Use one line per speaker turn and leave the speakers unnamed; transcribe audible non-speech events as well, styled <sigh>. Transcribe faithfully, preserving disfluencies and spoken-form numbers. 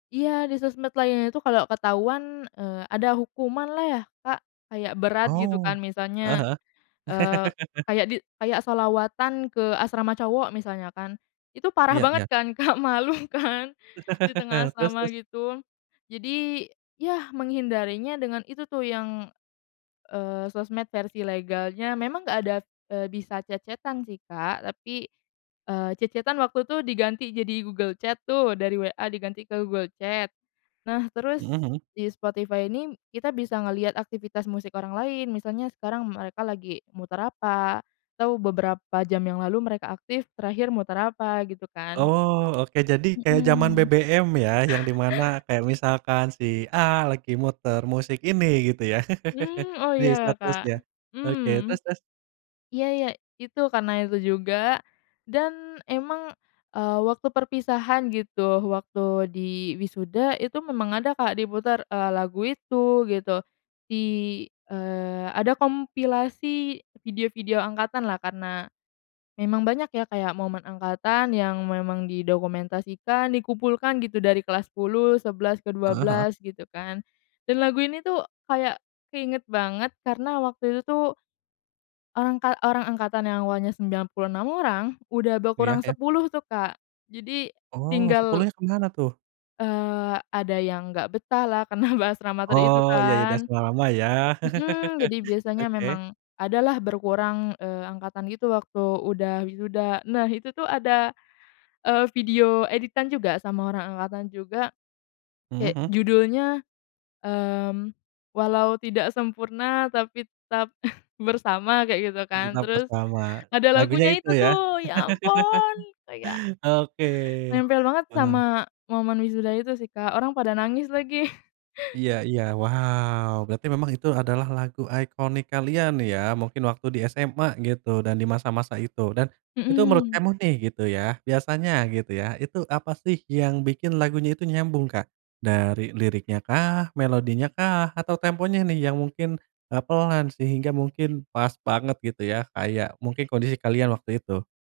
Iya di sosmed lainnya itu kalau ketahuan, eee, ada hukumanlah ya Kak kayak berat gitu
Oh,
kan
heeh
misalnya,
heeh.
eee,
<laughs>
kayak di kayak sholawatan ke asrama cowok misalnya kan, itu parah
Iya
banget
iya.
kan Kak malu kan, di tengah
<laughs> Terus
asrama
terus.
gitu. Jadi ya menghindarinya dengan itu tuh yang, eee, sosmed versi legalnya memang nggak ada, eee, bisa chat-chat-an sih Kak tapi, eee, chat-chat-an waktu itu diganti jadi Google Chat tuh dari WA diganti ke Google Chat. Nah terus,
Mhm mhm.
di Spotify ini kita bisa ngelihat aktivitas musik orang lain misalnya sekarang mereka lagi muter apa atau beberapa jam yang lalu mereka aktif terakhir muter apa gitu kan.
Oh oke jadi kayak jaman
Mhm.
be-be-em ya yang dimana
<chuckles>
kayak misalkan si A lagi muter musik ini gitu ya
Mmm, oh
<laughs> di
ya
statusnya.
Kak,
Oke, terus
mmm,
terus?
iya iya itu karena itu juga, dan emang, eee, waktu perpisahan gitu waktu di wisuda itu memang ada Kak diputar, eee, lagu itu gitu, di eee, ada kompilasi video-video angkatanlah karena, memang banyak ya kayak momen angkatan yang memang didokumentasikan dikumpulkan gitu dari kelas sepuluh, sebelas, ke dua
Heeh heeh.
belas gitu kan, dan lagu ini tuh kayak keinget banget karena waktu itu tuh angka orang angkatan yang awalnya sembilan puluh enam orang udah
Iya,
berkurang
ya.
sepuluh tuh Kak, jadi
Oh
tinggal
sepuluhnya kemana tuh?
Eee, ada yang gak betahlah karena bahas ramater itu
Oh ya ya udah <unintelligible>
kan.
lama ya. <chuckles>
Mhm, jadi biasanya
Oke.
memang ada lah berkurang, eee, angkatan gitu waktu udah wisuda. Nah itu tuh ada, eee, video editan juga sama orang angkatan juga,
Mhm
kayak
mhm.
judulnya, mmm, Walau Tidak Sempurna Tapi Tetap <chuckles> Bersama, kayak gitu kan
Pengguna
terus,
pertama,
ada
lagunya
lagunya
itu
itu
ya
tuh ya ampun kayak
<laughs> oke,
nempel banget
heeh.
sama momen wisuda itu sih Kak, orang pada nangis lagi.
Iya iya, wow berarti memang itu adalah lagu ikonik kalian ya mungkin waktu di SMA gitu dan di masa-masa itu dan, itu menurut
Mhm.
kamu nih gitu ya biasanya gitu ya itu apa sih yang bikin lagunya itu nyambung Kak? Dari liriknyakah, melodinyakah, atau temponya nih yang mungkin, eee, pelan sehingga mungkin pas banget gitu ya kayak mungkin kondisi kalian waktu itu?